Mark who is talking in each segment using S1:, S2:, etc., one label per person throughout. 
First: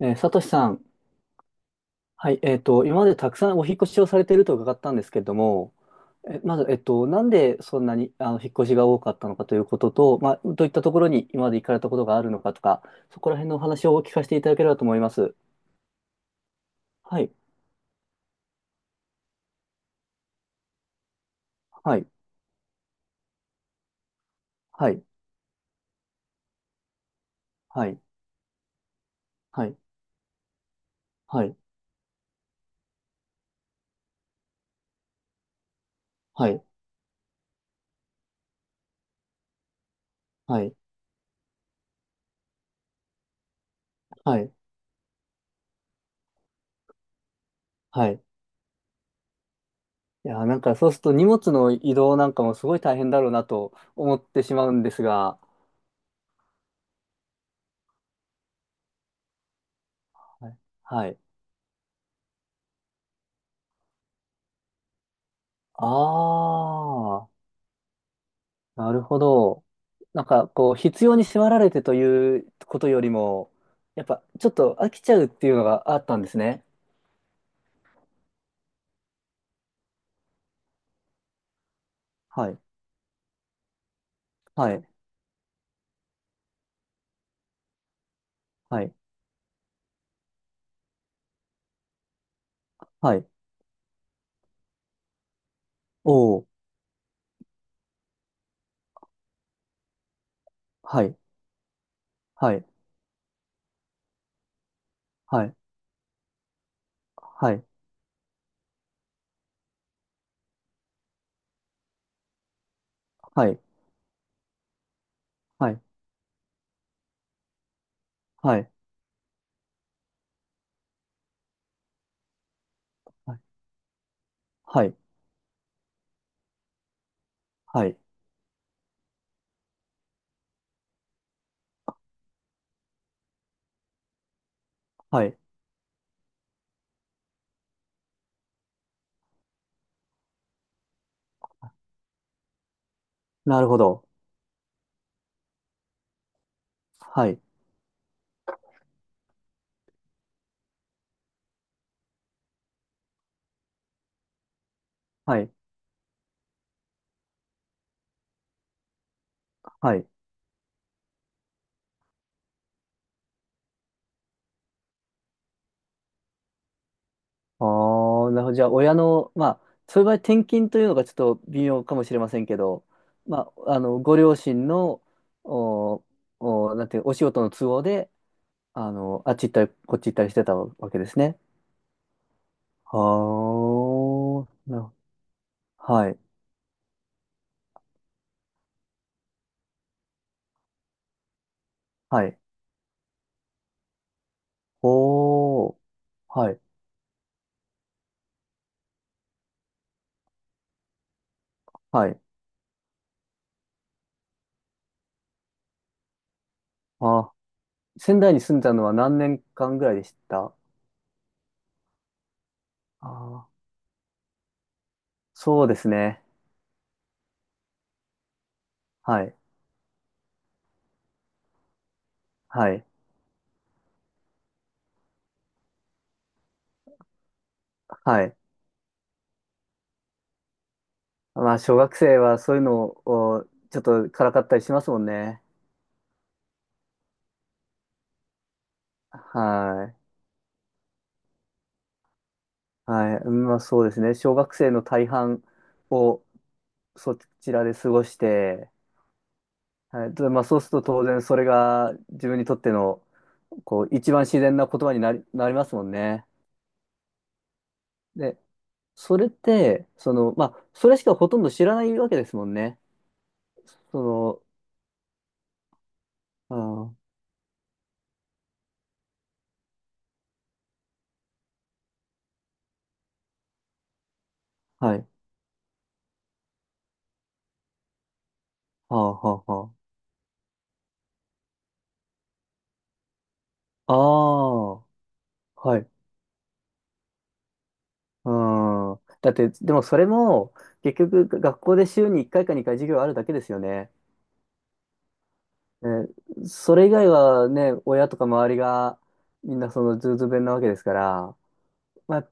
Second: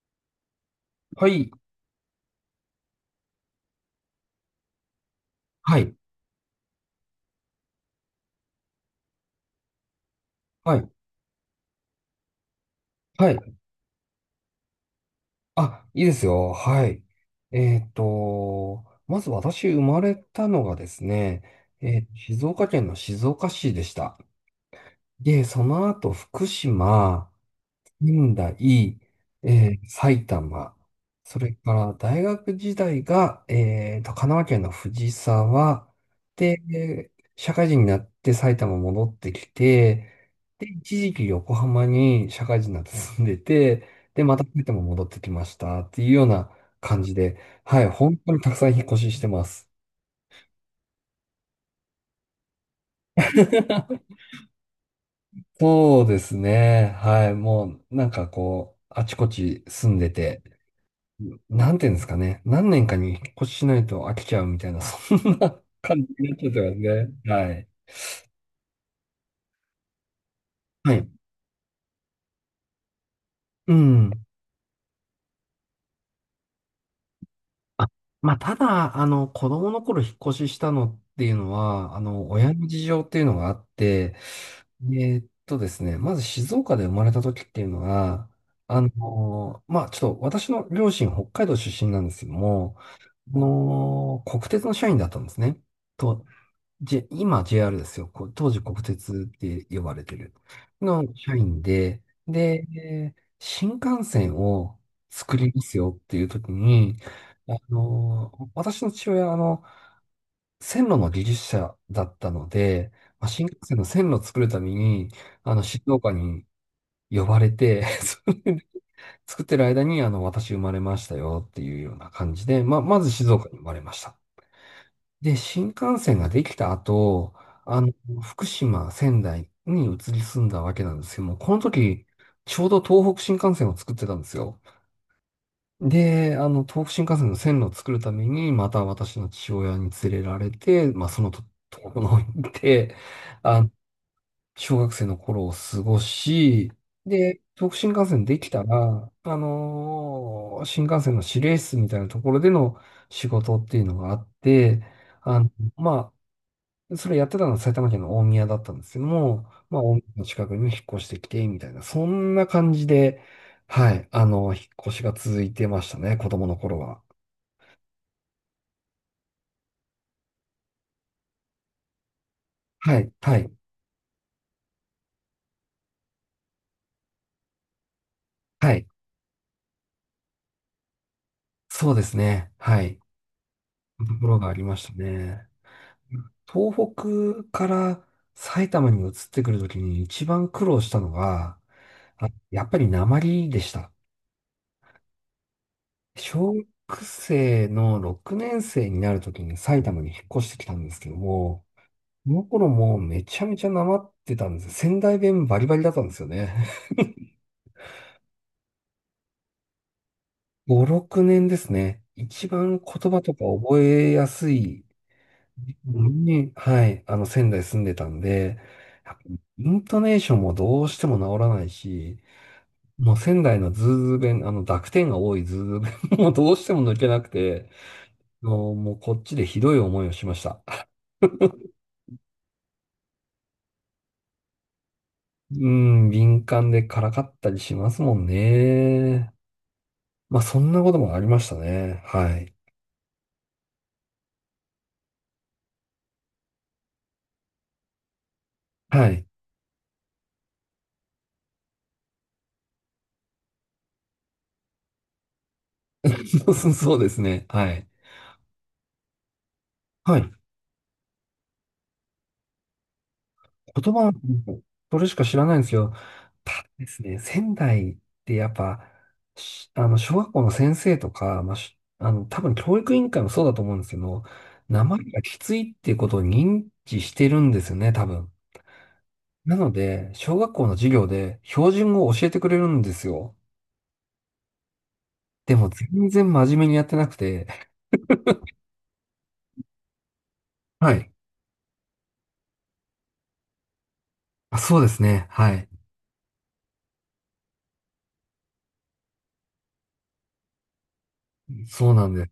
S1: サトシさん、
S2: はい。
S1: はい、今までたくさんお引っ越しをされていると伺ったんですけれども、
S2: はい。
S1: まず、なんでそんなに引っ越しが多かったのかということと、まあ、どういっ
S2: は
S1: た
S2: い。
S1: ところに今まで行かれたことがあるのかとか、そ
S2: は
S1: こら
S2: い。
S1: 辺のお話をお聞かせていただければと思います。
S2: あ、いいですよ。はい。
S1: はい、
S2: まず私生まれたのがですね、
S1: はい、
S2: 静岡県の静岡市でした。
S1: はい、
S2: で、その後福島、
S1: はい、
S2: 仙台、
S1: はい、
S2: 埼玉、そ
S1: は
S2: れ
S1: い、
S2: から大学時代が、神奈川県の藤沢
S1: は
S2: で、
S1: い、
S2: 社会人になって埼玉戻ってきて、
S1: は
S2: で、
S1: い、
S2: 一時期横浜に社会人になって住んでて、で、ま
S1: は
S2: た
S1: い、
S2: 埼玉戻ってきましたっていうような感じで、はい、
S1: は
S2: 本
S1: い。
S2: 当にたくさん引っ越ししてます。
S1: いやー、なんかそうすると荷物の移動なんかもすごい大変だろうなと 思ってしまうんですが、
S2: そうですね。はい。もう、なんかこう、あちこち住んでて、
S1: はい。はい
S2: なんていうんですかね。何年かに引っ越ししないと飽きちゃうみたいな、そんな感じになっちゃ
S1: あ
S2: ってますね。
S1: あ。
S2: はい。
S1: なるほど。なんか、こう、
S2: は
S1: 必
S2: い。
S1: 要に迫られてということよりも、
S2: う
S1: やっ
S2: ん。
S1: ぱ、ちょっと飽きちゃうっていうのがあったんですね。
S2: あ、まあ、ただ、子供の頃引っ越ししたのっていうのは、
S1: は
S2: 親
S1: い。
S2: の事情っていうのがあって、
S1: はい。
S2: ですね、まず静岡で生まれた時っていうのが、
S1: はい。
S2: まあ、ちょっと私の両親北海道出身なんですけども、
S1: はい。
S2: 国鉄の社員だったんですね。と
S1: おー。
S2: 今 JR ですよ。こう当時国鉄って呼ばれてる。
S1: は
S2: の
S1: い。
S2: 社員で、
S1: はい。
S2: で、新幹線を作
S1: は
S2: り
S1: い。
S2: ますよっていう時に、
S1: はい。
S2: 私の父親は、線路の技術者だったので、まあ、新
S1: は
S2: 幹
S1: い。
S2: 線の線路を作るために、
S1: はい。
S2: 静岡に呼ばれて、それ
S1: は
S2: で
S1: い。
S2: 作ってる間に、私生まれましたよっていうような感じで、まあ、まず静岡に生まれました。
S1: はい。はい。
S2: で、新幹線ができた後、あ
S1: は
S2: の、
S1: い。
S2: 福島、仙台に移り住んだわけなんですけども、この時、ちょうど東北新幹線を作ってたんですよ。
S1: はい
S2: で、東北新幹線の線路を作るために、また私の父親に連れられて、まあ、そのと、東北の方に行って、
S1: な
S2: あ
S1: る
S2: の、
S1: ほど。
S2: 小学生の頃を過ごし、
S1: は
S2: で、
S1: い。
S2: 東北新幹線できたら、新幹線の指令室みたいなところでの仕事っていうのがあって、あ
S1: は
S2: の、
S1: い。
S2: まあ、それやってたのは埼玉県の大宮だったんですけども、まあ、大
S1: は
S2: 宮
S1: い。
S2: の近くにも引っ越してきて、みたいな、そんな感じで、はい、引っ越しが続いてましたね、子供の頃は。
S1: ああ、なるほど。じゃあ、親の、まあ、そういう場合、転勤というのがちょっと微妙かもしれませんけど、
S2: はい、はい、
S1: まあ、ご両親の、お、なんていう、お仕事の都合で、
S2: はい。
S1: あっち行ったり、こっち行ったりしてたわけですね。
S2: そうですね。はい。ところが
S1: は
S2: あり
S1: あ、
S2: ましたね。
S1: はい、
S2: 東北から埼玉に移ってくるときに一番苦労したのが、
S1: はい。
S2: やっぱり訛りでした。
S1: おー、は
S2: 小
S1: い、
S2: 学生の6年生になるときに埼玉に引っ越してきたんですけども、
S1: はい。
S2: その頃もうめちゃめちゃなまってたんです。仙台弁バリバリだったんですよね。
S1: あ、仙台に住んでたのは何年間ぐらいでしたあ
S2: 5、6年ですね。一番言葉とか
S1: ー？
S2: 覚えやすい
S1: そうです
S2: の
S1: ね。
S2: に、はい、仙台住んでたんで、やっぱ
S1: はい、
S2: イントネーションもどうしても治らないし、
S1: はい、
S2: もう仙台のズーズー弁、濁点が多いズーズー弁 もうどうしても抜けなくて、
S1: はい。
S2: もうこっちでひどい思いをしました。
S1: まあ、小学生はそういうのをちょっとからかったりしますもんね。
S2: うん、敏感でからかったりしますもんね。
S1: は
S2: まあそんなこともありましたね。はい。
S1: い。はい。まあ、そうですね。小学生の大半をそちらで過ごして、
S2: はい。
S1: はい。でまあ、そうすると当然それが自分にとっての、こう、一番自然な言葉になりますもんね。
S2: そうですね。はい。
S1: で、それって、
S2: はい。
S1: まあ、それしかほとんど知らないわけですもんね。
S2: 言葉、
S1: そ
S2: それしか知らないんですけど、ただで
S1: うん、
S2: すね、仙台ってやっぱ、小学校の先生とか、まあ、多分教育委員会もそうだと思うんですけど、名
S1: は
S2: 前
S1: い。
S2: がきついっていうことを認知してるんですよね、多分。
S1: はあ、はあ、
S2: なの
S1: は
S2: で、小学校の授業で標準語を教えてくれるんですよ。
S1: あ。ああ、
S2: でも
S1: はい。
S2: 全然真面目にやってなくて、
S1: うん。だって、でもそれも、
S2: は
S1: 結
S2: い。
S1: 局、学校で週に1回か2回授業あるだけですよね。
S2: あ、そうですね。はい。
S1: ね、それ以外はね、親とか周りが、みんなそのズーズー弁なわけですから、
S2: そうなん
S1: ま
S2: で
S1: あ、
S2: す。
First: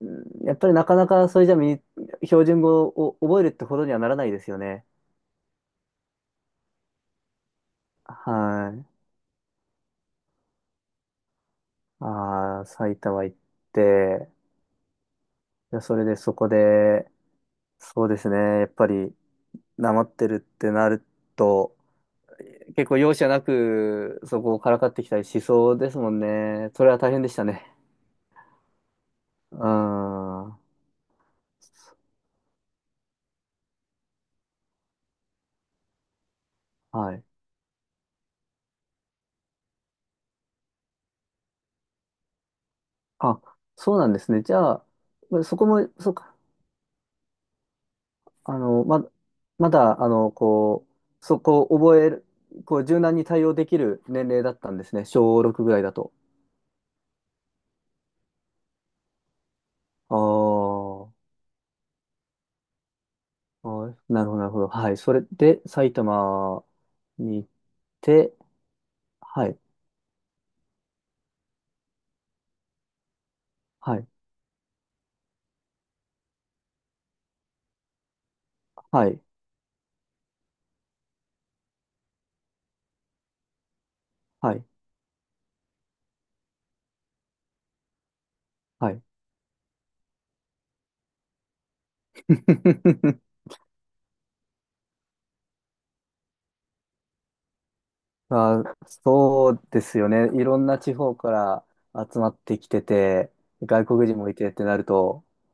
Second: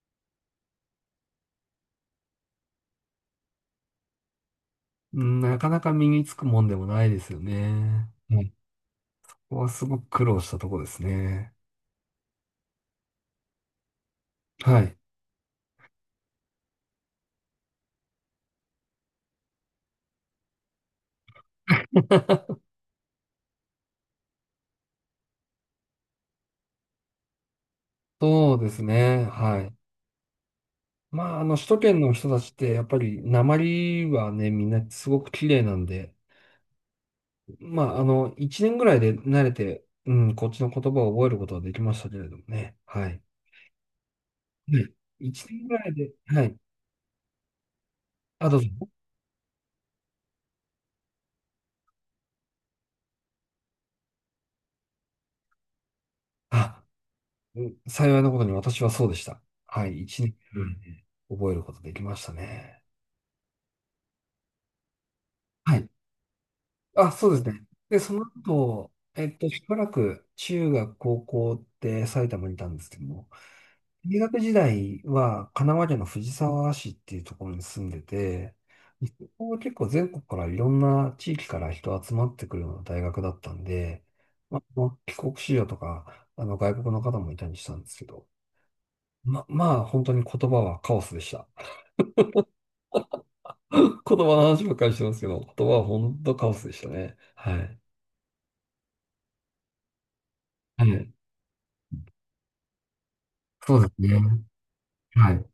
S1: うんやっぱりなかなかそれじゃ標準語を覚えるってほどにはならないですよね。
S2: なかなか身につくもんでもないですよね。はい。
S1: はい。
S2: ここはすごく苦労したとこですね。
S1: ああ、埼玉行って、
S2: はい。
S1: いやそれでそこで、そうですね、やっぱり、なまってるってなると、結構容赦なくそこをからかってきたりしそうですもんね。それは大変でしたね。
S2: そうですね。
S1: うー
S2: は
S1: ん。
S2: い。
S1: は
S2: まあ、首都圏の人たちって、やっぱり、鉛はね、みんなすごく綺麗なんで、
S1: い。
S2: まあ、一年ぐらいで慣れて、うん、こっちの言葉を覚えることはできましたけれどもね。はい。
S1: あ、そうなんですね。じゃ
S2: は
S1: あ、
S2: い一
S1: そ
S2: 年
S1: こ
S2: ぐら
S1: も、
S2: いで、
S1: そうか。
S2: はい。あ、
S1: あ
S2: どうぞ。
S1: の、ま、まだ、こう、そこを覚える、こう、柔軟に対応できる年齢だったんですね。小6ぐらいだと。
S2: あ、うん幸いなことに私はそうでした。はい。
S1: あ
S2: 一年うんぐらいで
S1: ー
S2: 覚えることできましたね。
S1: あー、なるほど、なるほど。はい。それで、
S2: はい
S1: 埼玉
S2: あ、そうで
S1: に行っ
S2: すね。で、その
S1: て、
S2: 後、
S1: はい、
S2: しばらく中学、高校って埼玉にいたんですけども、
S1: はい、
S2: 大学時代は神奈川県の藤沢市っていうところに住んでて、
S1: はい、
S2: そこは結構全国からいろんな地域から人集まってくるような大学だったんで、
S1: は
S2: まあ、
S1: い、
S2: 帰国子女とか、外国の方もいたりしたんですけど、
S1: はい。
S2: まあ本当に言葉はカオスでした。言葉の話ばっかりしてますけど、言葉は本当カオスでしたね。はい。
S1: まあ、そうですよね。いろんな
S2: は
S1: 地
S2: い。
S1: 方から集まってきてて、
S2: そう
S1: 外
S2: です
S1: 国人
S2: ね。
S1: もいてってなると、
S2: はい。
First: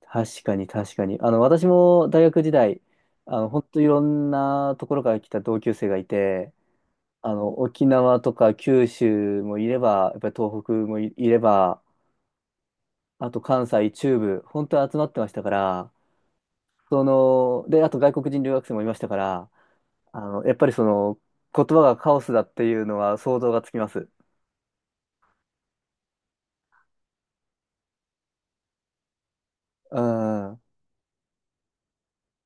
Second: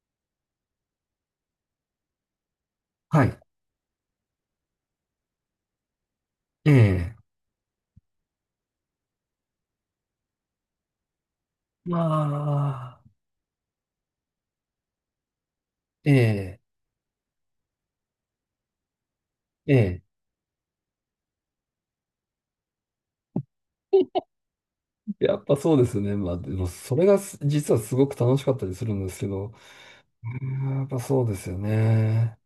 S1: 確かに確かに。私も大学時代、
S2: はい。
S1: 本当いろんなところから来た同級生がいて、
S2: ええ。
S1: 沖縄とか九州もいれば、やっぱり東北もいれば、
S2: まあ、
S1: あと関西、中部、本当に集まってましたから、
S2: ええ。
S1: で、あと外国人留学生もいましたから、
S2: ええ。
S1: やっぱり言葉がカオスだっていうのは想像がつきます。
S2: やっぱそうですね。まあ、でもそれが実はすごく楽しかったりするんですけど、
S1: う
S2: う
S1: ん。
S2: んやっぱそうですよね。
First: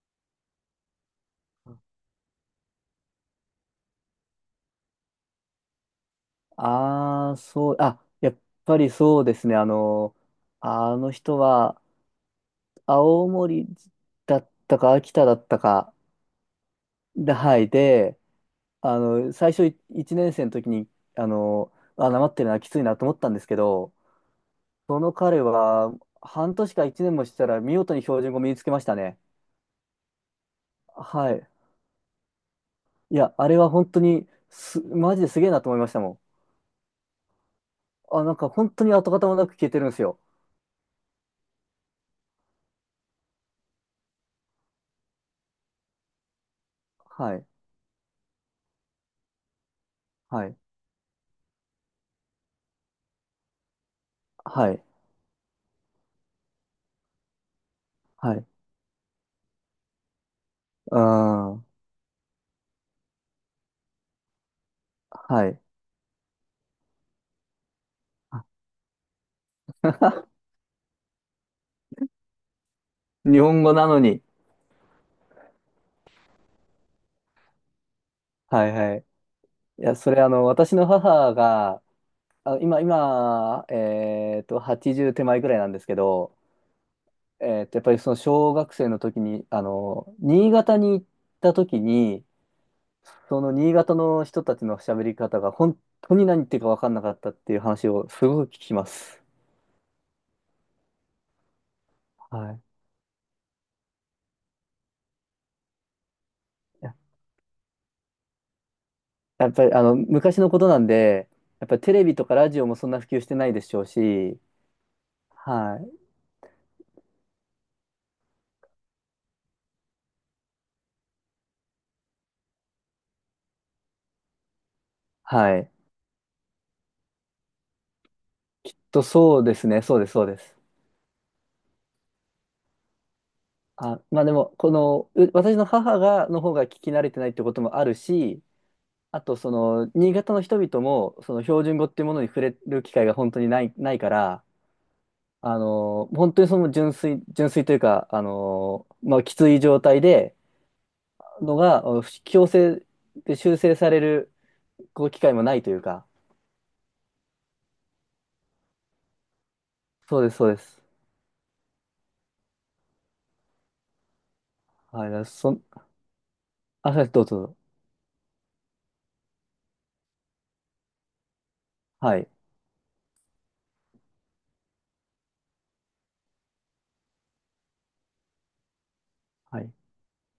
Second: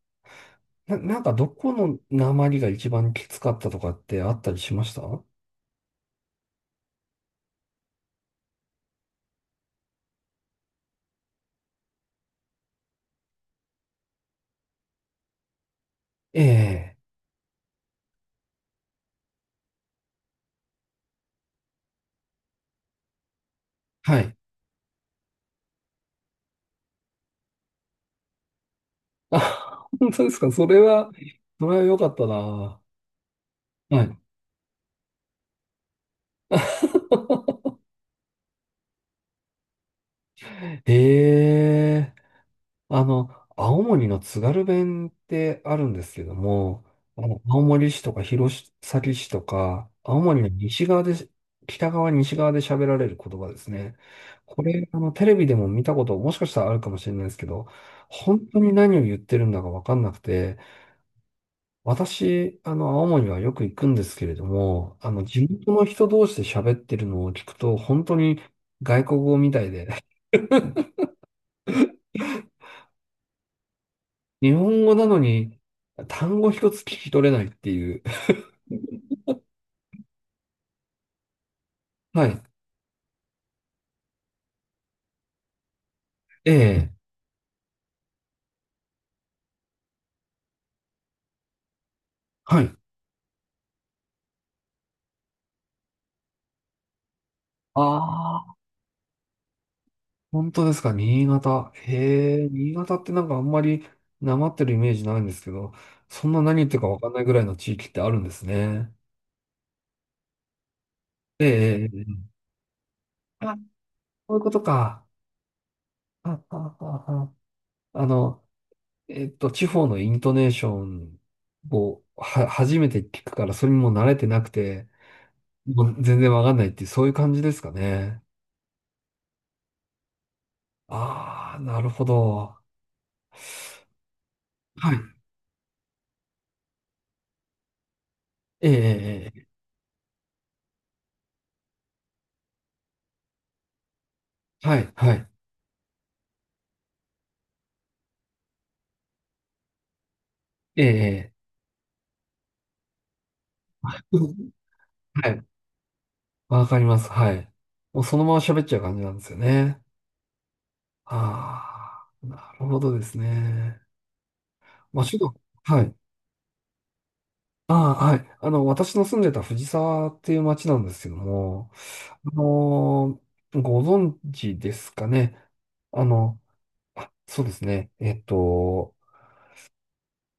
S2: なんかどこの訛りが一番きつかったとかってあったりしました
S1: ああ、そう、あ、やっぱりそうですね。あの人は、青森だったか、秋田だったか、
S2: ええ。
S1: で、はい、で、最初1年生の時に、あの、あ、なまってるな、きついなと思ったんですけど、
S2: はい。
S1: その彼は、半年か1年もしたら、見事に標準語身につけましたね。
S2: あ、本当ですか。それは、
S1: はい。
S2: それは良かったな。
S1: いや、あれは本当
S2: はい。
S1: にマジですげえなと思いましたもん。あ、なんか本当に跡形もなく消えてるんですよ。
S2: ええ。あの、青森の津軽弁ってあるんですけども、
S1: はい、
S2: 青森市とか弘前市とか、青森
S1: は
S2: の
S1: い、
S2: 西側で、北側、西側で喋られる言葉ですね。こ
S1: はい、
S2: れ、テレビでも見たこと、もしかしたらあるかもしれないですけど、
S1: はい。
S2: 本
S1: う
S2: 当に何を言ってるんだかわかんなくて、
S1: ーん。
S2: 私、青森はよく行くんですけれども、地
S1: はい。
S2: 元の人同士で喋ってるのを聞くと、本当に外国語みたいで、
S1: 日本語なのに。
S2: 日本語なのに単語一つ聞き取れないっていう、
S1: はいはい。いや、それ私の母が、
S2: はい。
S1: あ、今、80手前ぐらいなんですけど、
S2: ええ。
S1: やっぱりその小学生の時に、新潟に行った時に、
S2: はい。
S1: その新潟の人たちの喋り方が本当に何言ってるか分かんなかったっていう話をす
S2: あ
S1: ごく
S2: あ、
S1: 聞きます。
S2: 本当ですか、新潟。へえ、
S1: はい。
S2: 新潟ってなんかあんまりなまってるイメージないんですけど、そんな何言ってるか
S1: や
S2: わかんないぐらいの地域ってあるんですね。
S1: やっぱり昔のことなんで、やっぱり
S2: ええ、
S1: テレビと
S2: ええ
S1: かラジオもそんな普及してない
S2: あ、
S1: でしょう
S2: こうい
S1: し、
S2: うことか。
S1: はい。
S2: あ、あ、あ、ああの、地方のイントネーションをは、初めて聞くから、それにもう慣れてなくて、
S1: はい。
S2: もう全然わかんないっていう、そういう感じですかね。
S1: そうですね、そうです、そうです。
S2: ああ、なるほど。
S1: あ、まあでも、こ
S2: はい。
S1: の、う私の母の方が聞き慣れてないってこともあるし、
S2: ええ、
S1: あ
S2: え
S1: と、
S2: ええ
S1: 新潟の人々も、その標準語っていうものに触れる機会が本当にないから、
S2: えはい、はい。
S1: 本当にその純粋、純粋というか、まあ、きつい状態で、
S2: ええ、ええ
S1: のが、強制で修正され
S2: う
S1: る、
S2: ん
S1: こう、機
S2: は
S1: 会も
S2: い。
S1: ないというか、
S2: わかります。はい。もうそのまま喋っちゃう感じなんですよね。
S1: そうです、そうです。
S2: ああ、なるほどですね。まあ、
S1: はい、
S2: ち
S1: だ
S2: ょっと、
S1: そん、
S2: はい。
S1: あ、そうですどうぞ、どうぞ。
S2: ああ、はい。私の住んでた藤沢っていう町なんですけども、
S1: はい、
S2: あのご存知ですかね。あの、あ、そうですね。
S1: はい、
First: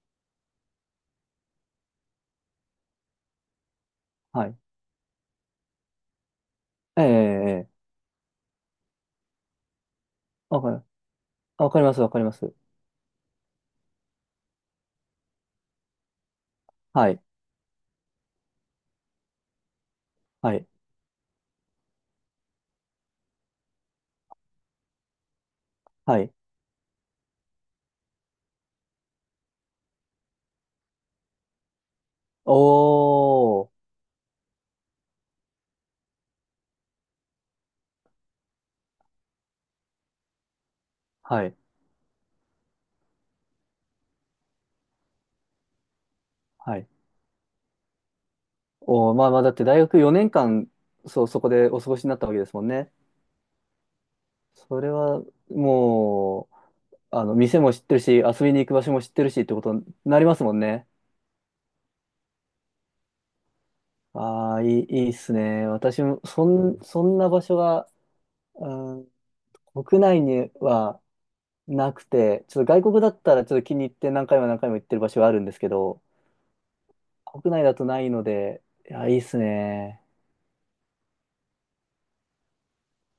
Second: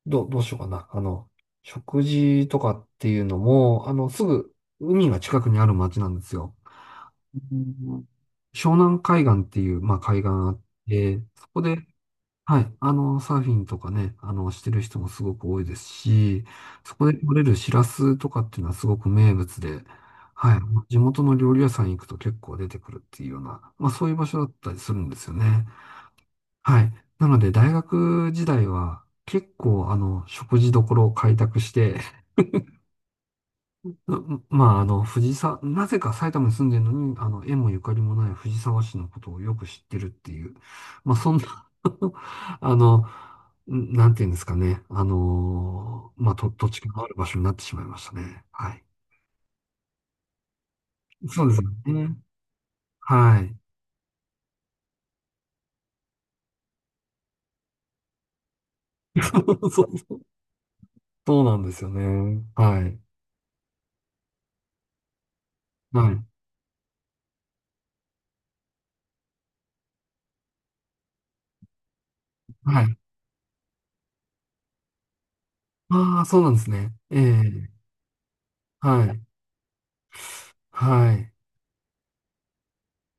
S2: どうしようかな。食事とかっていうのも、す
S1: は
S2: ぐ
S1: い。
S2: 海が近くにある町なんですよ。
S1: えええ
S2: う
S1: えええ
S2: ん湘南海岸っていう、まあ、海岸あっ
S1: わかる、
S2: て、そこ
S1: わ
S2: で、
S1: かります、わかります。
S2: はい、サーフィンとかね、してる人もすごく多いですし、そ
S1: は
S2: こで
S1: い。
S2: 取れるシラスとかっていうのはすごく名物で、
S1: は
S2: はい、
S1: い。
S2: 地元の料理屋さん行くと結構出てくるっていうような、まあ、そういう場所だったりするんですよね。
S1: はい。
S2: はい。なので、大学時代は結構、食事処を開拓して
S1: おー。
S2: まあ、藤沢、なぜか埼玉に住んでるのに、縁もゆかりもない藤沢市のことをよく知ってるっていう、まあ、そん
S1: はい。
S2: な あの、なんていうんですかね、まあ、土
S1: は
S2: 地
S1: い。
S2: がある場所になってしまいましたね。はい。
S1: おー、まあまあ、だって大学4年間、そう、そ
S2: そう
S1: こ
S2: です
S1: で
S2: よ
S1: お過ごしにな
S2: ね。
S1: ったわけですもんね。
S2: はい。
S1: それは、もう、店も知ってるし、遊びに行く場所も知ってるしってこ と
S2: そ
S1: にな
S2: う、
S1: りますもんね。
S2: そうなんですよね。はい。
S1: ああ、いいっすね。私
S2: は
S1: も、
S2: い。
S1: そんな場所が、うん、国内にはなくて、ちょっと外
S2: はい。
S1: 国だったらちょっと気に入って何回も何回も行ってる場所があるんですけど、
S2: ああ、そうなんですね。え
S1: 国内
S2: え
S1: だとないので、い
S2: は
S1: や、いい
S2: い。
S1: っすね。
S2: はい。